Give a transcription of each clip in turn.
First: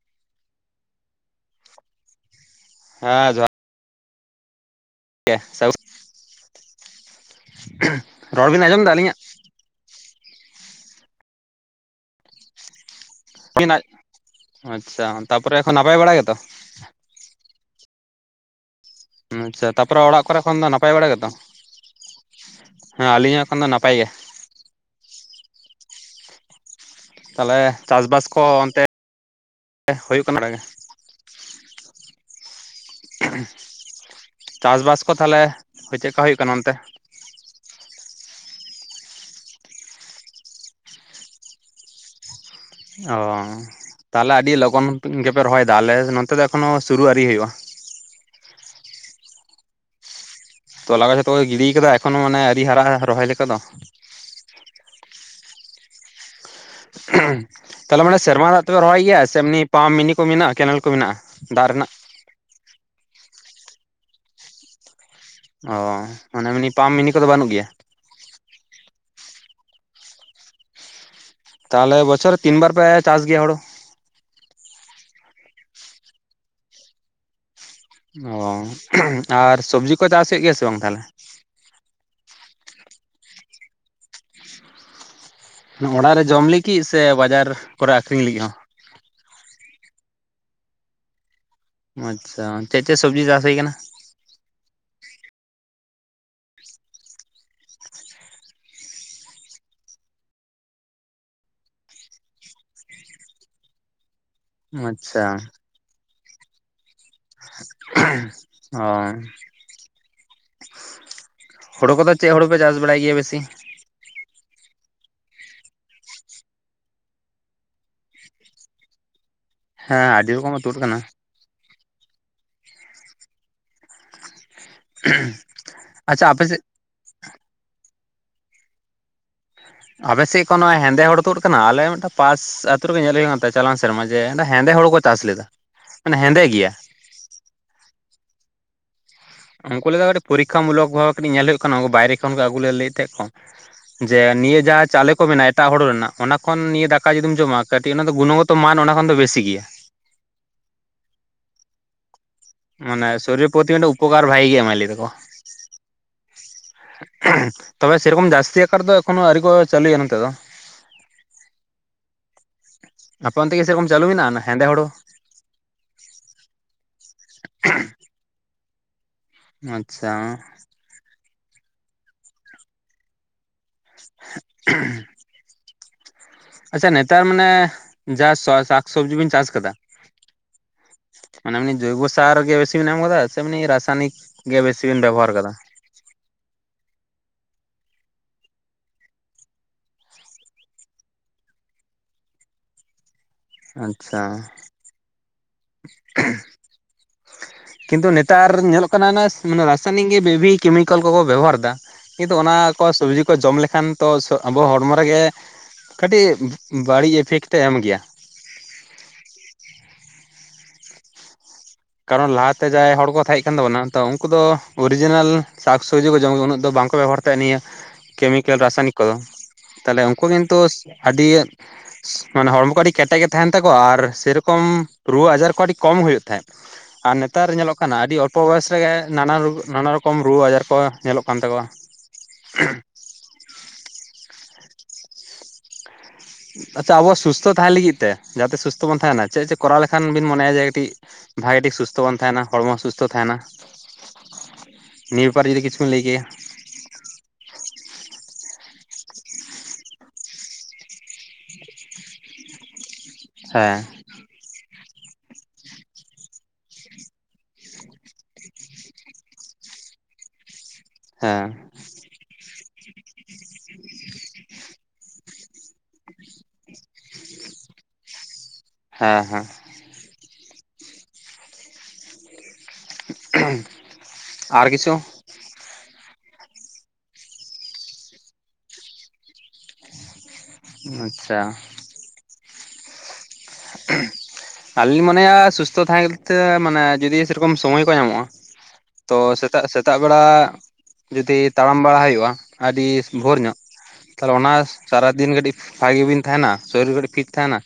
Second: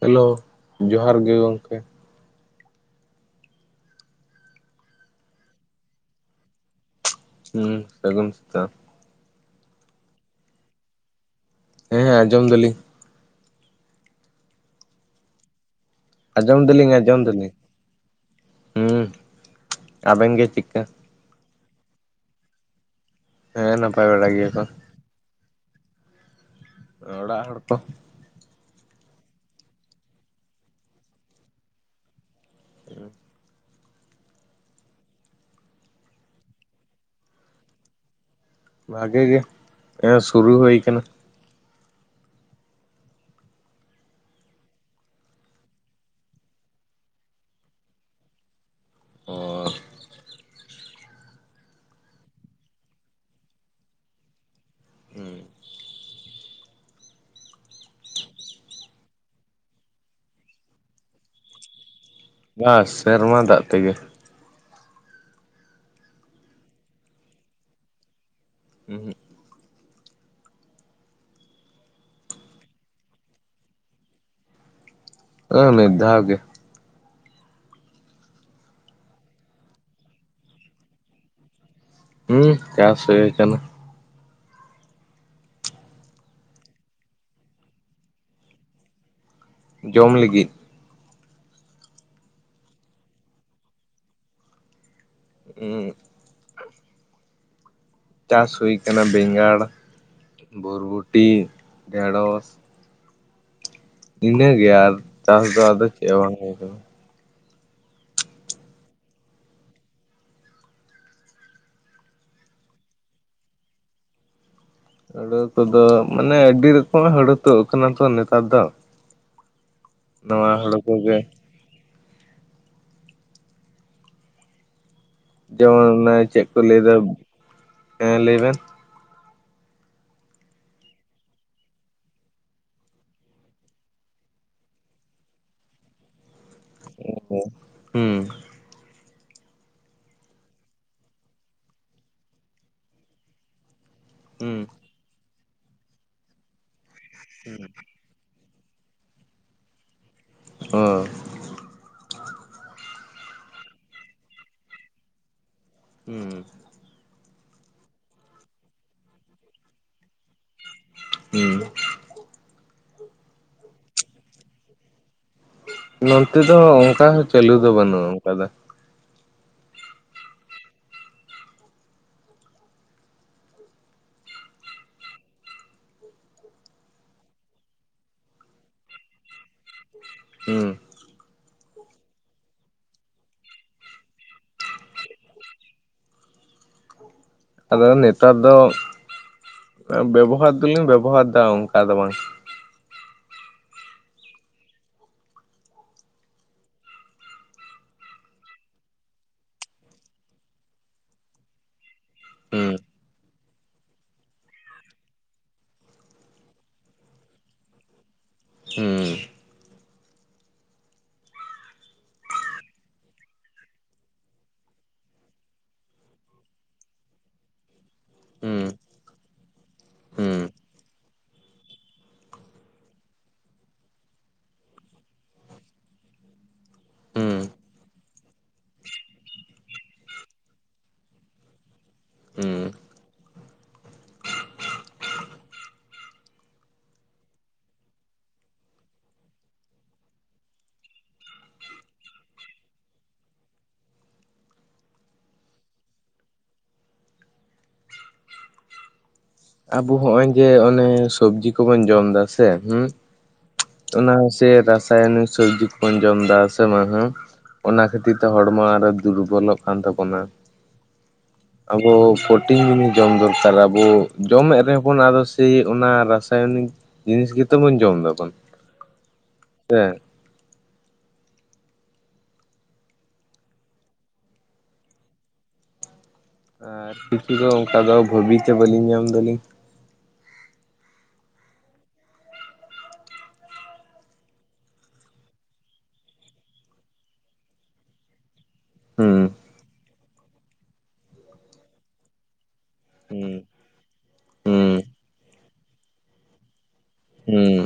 Hello ᱡᱚᱦᱟᱨ ᱜᱮ ᱜᱚᱝᱠᱮ ᱦᱮᱸ ᱡᱚᱦᱟᱨ ᱦᱩᱸ ᱥᱟᱹᱜᱩᱱ [unintelligible] ᱨᱚᱲ ᱵᱤᱱ ᱥᱮᱛᱟᱜ ᱟᱸᱡᱚᱢ ᱮᱫᱟ ᱟᱹᱞᱤᱧᱟᱜ ᱦᱮᱸ ᱦᱮᱸ ᱟᱸᱡᱚᱢ ᱫᱟᱞᱤᱧ [unintelligible] ᱟᱪᱪᱷᱟ ᱛᱟᱯᱚᱨᱮ ᱮᱠᱷᱚᱱ ᱱᱟᱯᱟᱭ ᱵᱟᱲᱟ ᱜᱮ ᱟᱡᱚᱢ ᱫᱟᱹᱞᱤᱧ ᱟᱡᱚᱢ ᱫᱟᱹᱞᱤᱧ ᱟᱪᱪᱷᱟ ᱛᱟᱯᱚᱨᱮ ᱚᱲᱟᱜ ᱟᱵᱮᱱ ᱠᱚᱨᱮ ᱜᱮ ᱠᱷᱚᱱ ᱫᱚ ᱪᱮᱫᱠᱟ ᱱᱟᱯᱟᱭ ᱵᱟᱲᱟ ᱜᱮᱛᱚ ᱦᱮᱸ ᱟᱹᱞᱤᱧᱟᱜ ᱦᱮᱸ ᱱᱟᱯᱟᱭ ᱵᱟᱲᱟ ᱜᱮᱭᱟᱠᱚ ᱚᱲᱟᱜ ᱦᱚᱲ ᱛᱟᱦᱞᱮ ᱠᱚ ᱪᱟᱥᱵᱟᱥ ᱠᱚ ᱚᱱᱛᱮ ᱦᱩᱭᱩᱜ ᱠᱟᱱᱟ ᱡᱟᱜᱮ ᱪᱟᱥᱵᱟᱥ ᱠᱚ ᱛᱟᱦᱚᱞᱮ ᱪᱮ ᱞᱮᱠᱟ ᱦᱩᱭᱩᱜ ᱠᱟᱱᱟ ᱚᱱᱛᱮ? ᱵᱷᱟᱜᱮ ᱜᱮ ᱦᱮᱸ ᱥᱩᱨᱩ ᱦᱩᱭ ᱠᱟᱱᱟ᱾ ᱚᱻ ᱛᱟᱦᱚᱞᱮ ᱟᱹᱰᱤ ᱞᱚᱜᱚᱱ ᱜᱮᱯᱮ ᱨᱚᱦᱚᱭ ᱮᱫᱟ ᱟᱞᱮ ᱱᱚᱛᱮ ᱫᱚ ᱮᱠᱷᱚᱱᱚ ᱥᱩᱨᱩ ᱟᱹᱨᱤ ᱦᱩᱭᱩᱜᱼᱟ᱾ ᱚᱻ ᱛᱚᱞᱟ ᱠᱚ ᱡᱚᱛᱚ ᱠᱚ ᱜᱤᱰᱤᱭ ᱠᱟᱫᱟ ᱮᱠᱷᱚᱱᱚ ᱢᱟᱱᱮ ᱟᱣᱨᱤ ᱦᱟᱨᱟ ᱟ ᱨᱚᱦᱚᱭ ᱞᱮᱠᱟ ᱫᱚ ᱦᱩᱸ ᱛᱟᱞᱦᱮ ᱢᱟᱱᱮ ᱥᱮᱨᱢᱟ ᱫᱟᱜ ᱛᱮᱯᱮ ᱨᱚᱦᱚᱭ ᱜᱮᱭᱟ ᱥᱮ ᱮᱢᱱᱤ ᱯᱟᱢᱯ ᱢᱤᱱᱤ ᱠᱚ ᱢᱮᱱᱟᱜᱼᱟ ᱠᱮᱱᱮᱞ ᱠᱚ ᱢᱮᱱᱟᱜᱼᱟ ᱫᱟᱜ ᱨᱮᱱᱟᱜ ᱵᱟ ᱥᱮᱨᱢᱟ ᱫᱟᱜ ᱛᱮᱜᱮ ᱚᱻ ᱢᱟᱱᱮ ᱮᱢᱱᱤ ᱯᱟᱢᱯ ᱢᱤᱱᱤ ᱠᱚᱫᱚ ᱵᱟᱹᱱᱩᱜ ᱜᱮᱭᱟ [inaudible] ᱛᱟᱦᱞᱮ ᱵᱚᱪᱷᱚᱨ ᱨᱮ ᱛᱤᱱ ᱵᱟᱨ ᱯᱮ ᱪᱟᱥ ᱜᱮᱭᱟ ᱦᱳᱲᱳ ᱚ, ᱢᱤᱫ ᱫᱷᱟᱣ ᱜᱮ ᱚ ᱟᱨ ᱥᱚᱵᱡᱤ ᱠᱚ ᱪᱟᱥ ᱦᱳᱭᱳᱜ ᱜᱮᱭᱟ ᱥᱮ ᱵᱟᱝ ᱛᱟᱦᱚᱞᱮ ᱦᱩᱸ ᱪᱟᱥ ᱦᱩᱭ ᱠᱟᱱᱟ ᱚᱲᱟᱜ ᱨᱮ ᱡᱚᱢ ᱞᱟᱹᱜᱤᱫ ᱥᱮ ᱵᱟᱡᱟᱨ ᱠᱚᱨᱮ ᱟᱠᱷᱨᱤᱧ ᱞᱟᱹᱜᱤᱫ ᱦᱚᱸ ᱡᱚᱢ ᱞᱤᱹᱜᱤᱫ ᱟᱪᱪᱷᱟ ᱪᱮᱫ ᱪᱮᱫ ᱥᱚᱵᱡᱤ ᱪᱟᱥ ᱦᱩᱭ ᱠᱟᱱᱟ [unintelligible] ᱪᱟᱥ ᱦᱩᱭ ᱠᱟᱱᱟ ᱵᱮᱜᱟᱬ, ᱵᱚᱨᱵᱚᱴᱤ, ᱰᱷᱮᱬᱚᱥ ᱤᱱᱟᱹ ᱜᱮ ᱟᱨ ᱟᱪᱪᱷᱟ ᱪᱟᱥ ᱫᱚ ᱟᱫᱚ ᱪᱮᱫ ᱦᱚ ᱵᱟᱝ ᱦᱩᱭ ᱟᱠᱟᱱᱟ᱾ ᱚ ᱦᱩᱲᱩ ᱠᱚᱫᱚ ᱪᱮᱫ ᱦᱩᱲᱩ ᱯᱮ ᱪᱟᱥ ᱵᱟᱲᱟᱭ ᱜᱮᱭᱟ ᱵᱮᱥᱤ ᱦᱚᱲᱚ ᱠᱚᱫᱚ ᱢᱟᱱᱮ ᱟᱹᱰᱤ ᱨᱚᱠᱚᱢᱟᱜ ᱦᱚᱲᱚ ᱛᱚ ᱠᱟᱱᱟ ᱛᱚ ᱱᱮᱛᱟᱨ ᱫᱚ ᱦᱮᱸ ᱟᱹᱰᱤ ᱱᱚᱣᱟ ᱨᱚᱠᱚᱢᱟᱜ ᱛᱩᱫ ᱦᱩᱲᱩ ᱠᱟᱱᱟ᱾ ᱠᱚᱜᱮ ᱡᱮᱢᱚᱱ ᱚᱱᱮ ᱟᱪᱪᱷᱟ ᱪᱮᱫ ᱠᱚ ᱟᱯᱮᱥᱮᱫ ᱞᱟᱹᱭ ᱮᱫᱟ ᱦᱮᱸ ᱞᱟᱹᱭ ᱵᱮᱱ ᱟᱯᱮ ᱥᱮᱫ ᱠᱚᱱᱚ ᱦᱮᱸᱫᱮ ᱦᱚᱲᱩ ᱛᱩᱫ ᱟᱠᱟᱱᱟ ᱟᱞᱮ ᱢᱤᱫᱴᱟᱝ ᱯᱟᱥ ᱟᱹᱛᱩ ᱨᱮᱜᱮ ᱧᱮᱞ ᱦᱩᱭᱩᱜ ᱠᱟᱱ ᱛᱮ ᱪᱟᱞᱟᱣ ᱮᱱ ᱥᱮᱨᱢᱟ ᱡᱮᱸ ᱦᱮᱸᱫᱮ ᱦᱚᱲᱚ ᱠᱚ ᱪᱟᱥ ᱞᱮᱫᱟ ᱢᱟᱱᱮ ᱦᱮᱸᱫᱮ ᱜᱮᱭᱟ ᱦᱩᱸ, ᱦᱩᱸ ᱩᱱᱠᱩ ᱞᱮᱠᱟ ᱠᱟᱹᱴᱤᱡ ᱯᱚᱨᱤᱠᱷᱟ ᱢᱩᱞᱚᱠ ᱠᱟᱹᱴᱤᱡᱽ ᱧᱮᱞ ᱦᱩᱭᱩᱜ ᱠᱟᱱᱟ ᱩᱱᱠᱩ ᱵᱟᱭᱨᱮ ᱠᱷᱚᱱ ᱠᱚ ᱟᱹᱜᱩ ᱞᱮ ᱞᱟᱹᱭᱮᱫ ᱛᱟᱦ ᱡᱮ ᱦᱩᱸ ᱱᱤᱭᱟᱹ ᱡᱟ ᱪᱟᱣᱞᱮ ᱠᱚ ᱢᱮᱱᱟᱜᱼᱟ ᱮᱴᱟᱜ ᱦᱩᱲᱩ ᱨᱮᱱᱟᱜ ᱚᱱᱟ ᱠᱷᱚᱱ ᱱᱤᱭᱟᱹ ᱫᱟᱠᱟ ᱡᱩᱫᱤᱢ ᱡᱚᱢᱟ ᱠᱟᱹᱴᱤᱡ ᱚᱱᱟ ᱫᱚ ᱜᱩᱱᱣᱟᱛᱟ ᱢᱟᱱ ᱚᱱᱟ ᱠᱷᱚᱱ ᱫᱚ ᱵᱮᱥᱤ ᱜᱮᱭᱟ᱾ ᱚ ᱢᱟᱱᱮ ᱥᱚᱨᱤᱨ ᱯᱚᱛᱤ ᱢᱤᱫᱴᱟᱝ ᱩᱯᱚᱠᱟᱨ ᱵᱷᱟᱹᱜᱤ ᱮᱢᱟᱭ ᱢᱮᱱ ᱫᱟᱠᱚ ᱦᱩᱸ ᱛᱚᱵᱮ ᱥᱮᱨᱚᱠᱚᱢ ᱡᱟᱹᱥᱛᱤ ᱟᱠᱟᱨ ᱫᱚ ᱮᱠᱷᱚᱱᱳ ᱟᱹᱣᱨᱤ ᱠᱚ ᱪᱟᱹᱞᱩᱭᱟ ᱱᱚᱛᱮ ᱫᱚ ᱦᱩᱸ ᱟᱯᱮ ᱚᱱᱛᱮ ᱠᱤ ᱪᱟᱞᱩ ᱢᱮᱱᱟᱜᱼᱟ ᱦᱮᱸᱫᱮ ᱦᱳᱲᱚ ᱱᱚᱱᱛᱮ ᱫᱚ ᱚᱝᱠᱟ ᱦᱚᱸ ᱪᱟᱹᱞᱩ ᱫᱚ ᱵᱟᱹᱱᱩᱜᱼᱟ ᱚᱝᱠᱟ ᱫᱚ ᱟᱪᱪᱷᱟ ᱟᱪᱪᱷᱟ ᱱᱮᱛᱟᱨ ᱢᱟᱱᱮ ᱡᱟ ᱥᱚᱣᱟ ᱥᱟᱠᱥᱚᱵᱽᱡᱤ ᱵᱤᱱ ᱪᱟᱥ ᱠᱟᱫᱟ ᱦᱩᱸ ᱚᱱᱟ ᱮᱢᱱᱳ ᱡᱚᱭᱵᱳ ᱥᱟᱨ ᱜᱮ ᱵᱤᱥᱤ ᱵᱮᱱ ᱮᱢ ᱠᱟᱫᱟ ᱥᱮ ᱮᱢᱱᱤ ᱨᱟᱥᱟᱭᱚᱱᱤᱠ ᱜᱮ ᱵᱮᱥᱤ ᱵᱮᱱ ᱵᱮᱵᱚᱦᱟᱨ ᱠᱟᱫᱟ ᱟᱫᱚ ᱱᱮᱛᱟᱨ ᱫᱚ ᱵᱮᱵᱚᱦᱟᱨ ᱫᱚᱞᱤᱧ ᱵᱮᱵᱚᱦᱟᱨ ᱫᱟ ᱚᱝᱠᱟ ᱫᱚ ᱵᱟᱝ ᱟᱪᱪᱷᱟ ᱠᱤᱱᱛᱩ ᱱᱮᱛᱟᱨ ᱧᱮᱞᱚᱜ ᱠᱟᱱᱟ ᱚᱱᱮ ᱨᱟᱥᱟᱭᱚᱱᱤᱠ ᱜᱮ ᱵᱮᱵᱤ ᱠᱮᱢᱤᱠᱮᱞ ᱠᱚᱠᱚ ᱵᱮᱵᱚᱦᱟᱨ ᱮᱫᱟ ᱠᱤᱱᱛᱩ ᱚᱱᱟ ᱦᱩᱸ ᱠᱚ ᱥᱚᱵᱽᱡᱤ ᱠᱚ ᱡᱚᱢ ᱞᱮᱠᱷᱟᱱ ᱛᱚ ᱟᱵᱚ ᱦᱚᱲᱢᱚ ᱨᱮᱜᱮ ᱠᱟᱹᱴᱤᱡ ᱵᱟᱹᱲᱤᱡ ᱤᱯᱷᱮᱠᱴ ᱛᱚᱭ ᱮᱢ ᱜᱮᱭᱟ ᱦᱩᱸ ᱠᱟᱨᱚᱱ ᱞᱟᱦᱟᱛᱮ ᱡᱟᱦᱟᱸᱭ ᱦᱚᱲ ᱠᱚ ᱛᱟᱦᱮᱸ ᱠᱟᱱ ᱛᱟᱵᱚᱱᱟ ᱛᱚ ᱩᱱᱠᱩ ᱫᱚ ᱚᱨᱤᱡᱤᱱᱮᱞ ᱥᱟᱠ ᱥᱚᱵᱽᱡᱤ ᱠᱚ ᱡᱚᱢ ᱩᱱᱟᱹᱜ ᱫᱚ ᱵᱟᱝᱠᱚ ᱵᱮᱵᱚᱦᱟᱨ ᱛᱚ, ᱱᱤᱭᱟᱹ ᱠᱮᱢᱤᱠᱮᱞ ᱦᱩᱸ ᱨᱟᱥᱟᱭᱚᱱᱤᱠ ᱠᱚᱫᱚ ᱛᱟᱦᱞᱮ ᱩᱱᱠᱩ ᱦᱩᱸ ᱠᱤᱱᱛᱩ ᱟᱹᱰᱤ ᱢᱟᱱᱮ ᱦᱚᱲᱢᱚ ᱠᱚ ᱟᱹᱰᱤ ᱠᱮᱴᱮᱡ ᱜᱮ ᱛᱟᱦᱮᱱ ᱛᱟᱠᱚᱣᱟ ᱟᱨ ᱥᱮᱨᱚᱠᱚᱢ ᱨᱩᱣᱟᱹ ᱟᱡᱟᱨ ᱠᱚ ᱟᱹᱰᱤ ᱠᱚᱢ ᱦᱩᱭᱩᱜ ᱛᱟᱦᱮᱸᱫ ᱟᱨ ᱦᱩᱸ ᱱᱮᱛᱟᱨ ᱧᱮᱞᱚᱜ ᱠᱟᱱᱟ ᱟᱹᱰᱤ ᱚᱞᱯᱚ ᱵᱚᱭᱮᱥ ᱨᱮᱜᱮ ᱱᱟᱱᱟ ᱨᱚ ᱱᱟᱱᱟ ᱨᱚᱠᱚᱢ ᱨᱩᱣᱟᱹ ᱟᱡᱟᱨ ᱠᱚ ᱧᱮᱞᱚᱜ ᱠᱟᱱ ᱛᱟᱠᱚᱣᱟ᱾ ᱦᱩᱸ ᱟᱪᱪᱷᱟ ᱟᱵᱚ ᱥᱩᱥᱛᱷᱚ ᱛᱟᱦᱮᱸ ᱞᱟᱹᱜᱤᱫ ᱛᱮ ᱡᱟᱛᱮ ᱥᱩᱥᱛᱷᱚ ᱵᱚᱱ ᱛᱟᱦᱮᱱᱟ ᱪᱮᱫ ᱪᱮᱫ ᱠᱚᱨᱟᱣ ᱞᱮᱠᱷᱟᱱ ᱵᱤᱱ ᱢᱚᱱᱮᱭᱟ ᱡᱮ ᱠᱟᱹᱴᱤᱡ ᱵᱷᱟᱜᱮ ᱴᱷᱤᱠ ᱥᱩᱥᱛᱷᱚ ᱵᱚᱱ ᱛᱟᱦᱮᱱᱟ ᱦᱚᱲᱢᱚ ᱥᱩᱥᱛᱷᱚ ᱛᱟᱦᱮᱱᱟ ᱱᱤᱭᱟ. ᱯᱟᱨ ᱡᱩᱫᱤ ᱠᱤᱪᱷᱩ ᱵᱤᱱ ᱞᱟᱹᱭ ᱠᱮᱭᱟ ᱟᱵᱚ ᱦᱚᱸᱜᱼᱚᱭ ᱡᱮ ᱚᱱᱮ ᱥᱚᱵᱡᱤ ᱠᱚᱵᱚᱱ ᱡᱚᱢᱫᱟ ᱥᱮ ᱦᱩᱸ ᱦᱮᱸ ᱚᱱᱟ ᱦᱚᱸᱥᱮ ᱨᱟᱥᱟᱭᱚᱱᱤᱠ ᱥᱚᱵᱽᱡᱤ ᱠᱚᱵᱚᱱ ᱡᱚᱢᱫᱟ ᱥᱮ ᱚᱱᱟ ᱦᱚᱸ ᱚᱱᱟ ᱠᱷᱟᱹᱛᱤᱨ ᱛᱮ ᱦᱚᱲᱢᱚ ᱟᱨᱚ ᱫᱩᱨᱵᱚᱞᱚᱜ ᱠᱟᱱ ᱛᱟᱵᱚᱱᱟ ᱦᱮᱸ ᱟᱵᱚ ᱯᱷᱚᱴ ᱴᱤᱱ ᱡᱤᱱᱤᱥ ᱡᱚᱢ ᱫᱚᱨᱠᱟᱨᱟ ᱟᱵᱚ ᱡᱚᱢᱮᱫ ᱨᱮᱦᱚᱸ ᱵᱚᱱ ᱟᱫᱚ ᱥᱮᱭ ᱚᱱᱟ ᱨᱟᱥᱟᱭᱚᱱᱤᱠ ᱡᱤᱱᱤᱥ ᱜᱮᱛᱚ ᱵᱚᱱ ᱡᱚᱢ ᱮᱫᱟᱵᱚᱱ ᱦᱮᱸ ᱦᱮᱸ ᱪᱮᱫ [unintelligible] ᱟᱨ ᱠᱤᱪᱷᱩ ᱟᱨ ᱠᱤᱪᱷᱩ ᱫᱚ ᱚᱱᱠᱟ ᱫᱚ ᱵᱷᱟᱹᱵᱤ ᱛᱮ ᱵᱟᱹᱞᱤᱧ ᱧᱟᱢ ᱫᱟᱞᱤᱧ ᱟᱪᱪᱷᱟ [unintelligible] ᱟᱹᱞᱤᱧ ᱢᱚᱱᱮᱭᱟ ᱥᱩᱥᱛᱷᱚ ᱛᱟᱦᱮᱸ ᱠᱟᱛᱤᱨ ᱛᱮ ᱢᱟᱱᱮ ᱡᱩᱫᱤ ᱥᱮᱨᱚᱠᱚᱢ ᱥᱚᱢᱚᱭ ᱠᱚ ᱧᱟᱢᱚᱜᱼᱟ ᱛᱚ ᱦᱩᱸ ᱥᱮ ᱥᱮᱛᱟᱜ ᱥᱮᱛᱟᱜ ᱵᱮᱲᱟ ᱡᱩᱫᱤ ᱛᱟᱲᱟᱢ ᱵᱟᱲᱟ ᱦᱩᱭᱩᱜᱼᱟ ᱟᱹᱰᱤ ᱦᱩᱸ ᱵᱷᱳᱨ ᱧᱚᱜ ᱛᱟᱦᱚᱞᱮ ᱚᱱᱟ ᱦᱩᱸ ᱥᱟᱨᱟᱫᱤᱱ ᱠᱟᱹᱴᱤᱡ ᱵᱷᱟᱜᱤ ᱵᱤᱱ ᱛᱟᱦᱮᱱᱟ ᱥᱚᱨᱤᱨ ᱠᱟᱹᱴᱤᱡ ᱯᱷᱤᱴ ᱛᱟᱦᱮᱱᱟ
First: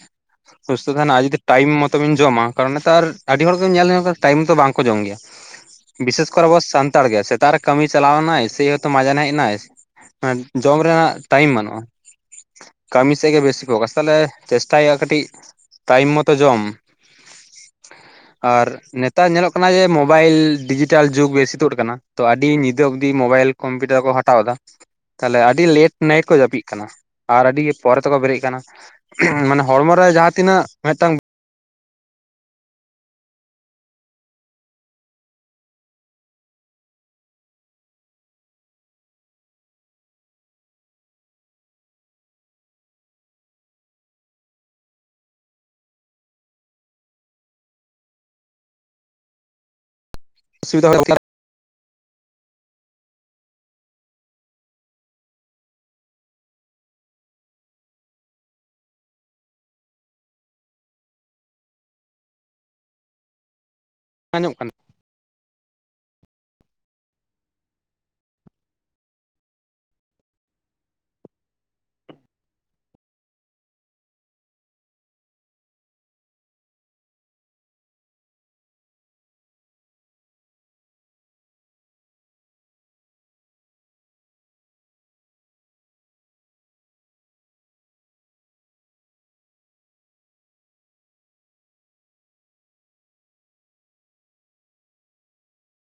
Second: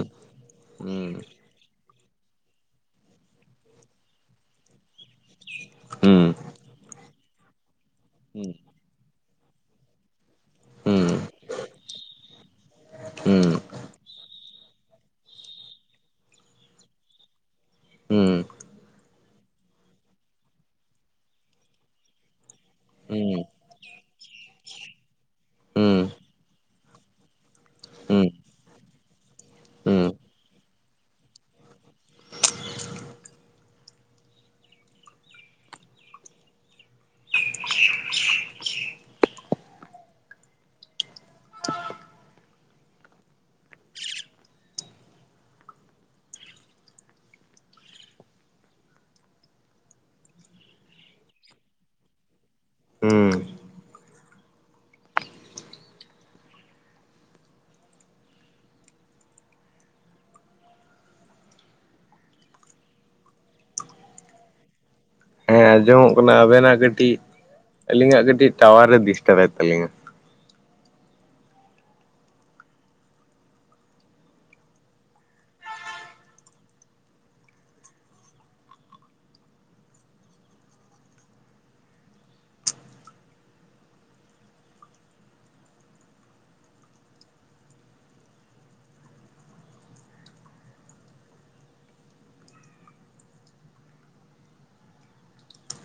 ᱥᱩᱥᱛᱷ ᱛᱟᱦᱮᱱᱟ ᱦᱩᱸ ᱡᱩᱫᱤ ᱴᱟᱭᱤᱢ ᱢᱚᱛᱚᱵᱤᱱ ᱡᱚᱢᱟ ᱠᱟᱨᱚᱱ ᱢᱟᱛᱚ ᱟᱨ ᱟᱹᱰᱤ ᱦᱚᱲ ᱜᱮᱢ ᱧᱮᱞ ᱞᱮᱱ ᱴᱟᱭᱤᱢ ᱢᱚᱛᱚ ᱵᱟᱝᱠᱚ ᱡᱚᱢ ᱜᱮᱭᱟ ᱦᱩᱸ ᱵᱤᱥᱮᱥ ᱦᱩᱸ ᱠᱚᱨᱮ ᱟᱵᱚ ᱥᱟᱱᱛᱟᱲ ᱜᱮ ᱥᱮᱛᱟᱜ ᱨᱮ ᱠᱟᱹᱢᱤ ᱪᱟᱞᱟᱣ ᱱᱟᱭ ᱥᱮᱭᱛᱚ ᱢᱟᱡᱟᱱ ᱦᱮᱡ ᱮᱱᱟᱭ [unintelligible] ᱡᱚᱢ ᱨᱮᱱᱟᱜ ᱴᱟᱭᱤᱢ ᱵᱟᱹᱱᱩᱜᱼᱟ ᱠᱟᱹᱢᱤ ᱦᱩᱸ ᱥᱮᱫ ᱜᱮ ᱦᱩᱸ ᱵᱮᱥᱤ ᱠᱚ ᱠᱟ ᱛᱟᱦᱚᱞᱮ ᱪᱮᱥᱴᱟᱭ ᱦᱩᱭᱩᱜᱼᱟ ᱠᱟᱹᱴᱤᱡ ᱴᱟᱭᱤᱢ ᱢᱚᱛᱚ ᱡᱚᱢ [inaudible] ᱦᱩᱸ ᱦᱩᱸ ᱟᱨ ᱱᱮᱛᱟᱨ ᱧᱮᱞᱚᱜ ᱠᱟᱱᱟ ᱡᱮ ᱢᱳᱵᱟᱭᱤᱞ ᱰᱤᱡᱤᱴᱟᱞ ᱡᱩᱜᱽ ᱵᱤᱥᱤ ᱛᱩᱜ ᱟᱠᱟᱱᱟ ᱛᱚ ᱟᱹᱰᱤ ᱧᱤᱫᱟᱹ ᱚᱵᱽᱫᱤ ᱢᱳᱵᱟᱭᱤᱞ ᱦᱩᱸ ᱠᱚᱢᱯᱤᱭᱩᱴᱟᱨ ᱠᱚ ᱦᱟᱛᱟᱣ ᱮᱫᱟ ᱛᱟᱦᱚᱞᱮ ᱟᱹᱰᱤ ᱞᱮᱴ ᱱᱟᱭᱤᱴ ᱠᱚ ᱡᱟᱹᱯᱤᱜ ᱠᱟᱱᱟ ᱟᱨ ᱟᱹᱰᱤ ᱯᱚᱨᱮ ᱛᱮᱠᱚ ᱦᱩᱸ ᱦᱩᱸ ᱵᱮᱨᱮᱫ ᱠᱟᱱᱟ ᱢᱟᱱᱮ ᱦᱚᱲᱢᱚ ᱦᱩᱸ ᱨᱮ ᱡᱟᱦᱟᱸ ᱛᱤᱱᱟᱹᱜ ᱢᱤᱫᱴᱟᱝ ᱚᱥᱩᱤᱫᱷᱟ [unintelligible] ᱠᱟᱱᱟ ᱦᱩᱸ ᱵᱟᱝ ᱟᱧᱚᱜ ᱠᱟᱱᱟ ᱦᱮᱸ ᱟᱸᱡᱚᱢᱚᱜ ᱠᱟᱱᱟ ᱟᱵᱮᱱᱟᱜ ᱠᱟᱹᱴᱤᱡ ᱟᱞᱤᱧᱟᱜ ᱠᱟᱹᱴᱤᱡ ᱴᱟᱣᱟᱨ ᱨᱮ ᱰᱤᱥᱴᱟᱵ ᱮᱫ ᱛᱟᱹᱞᱤᱧᱟ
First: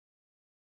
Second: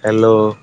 ᱦᱮᱞᱳ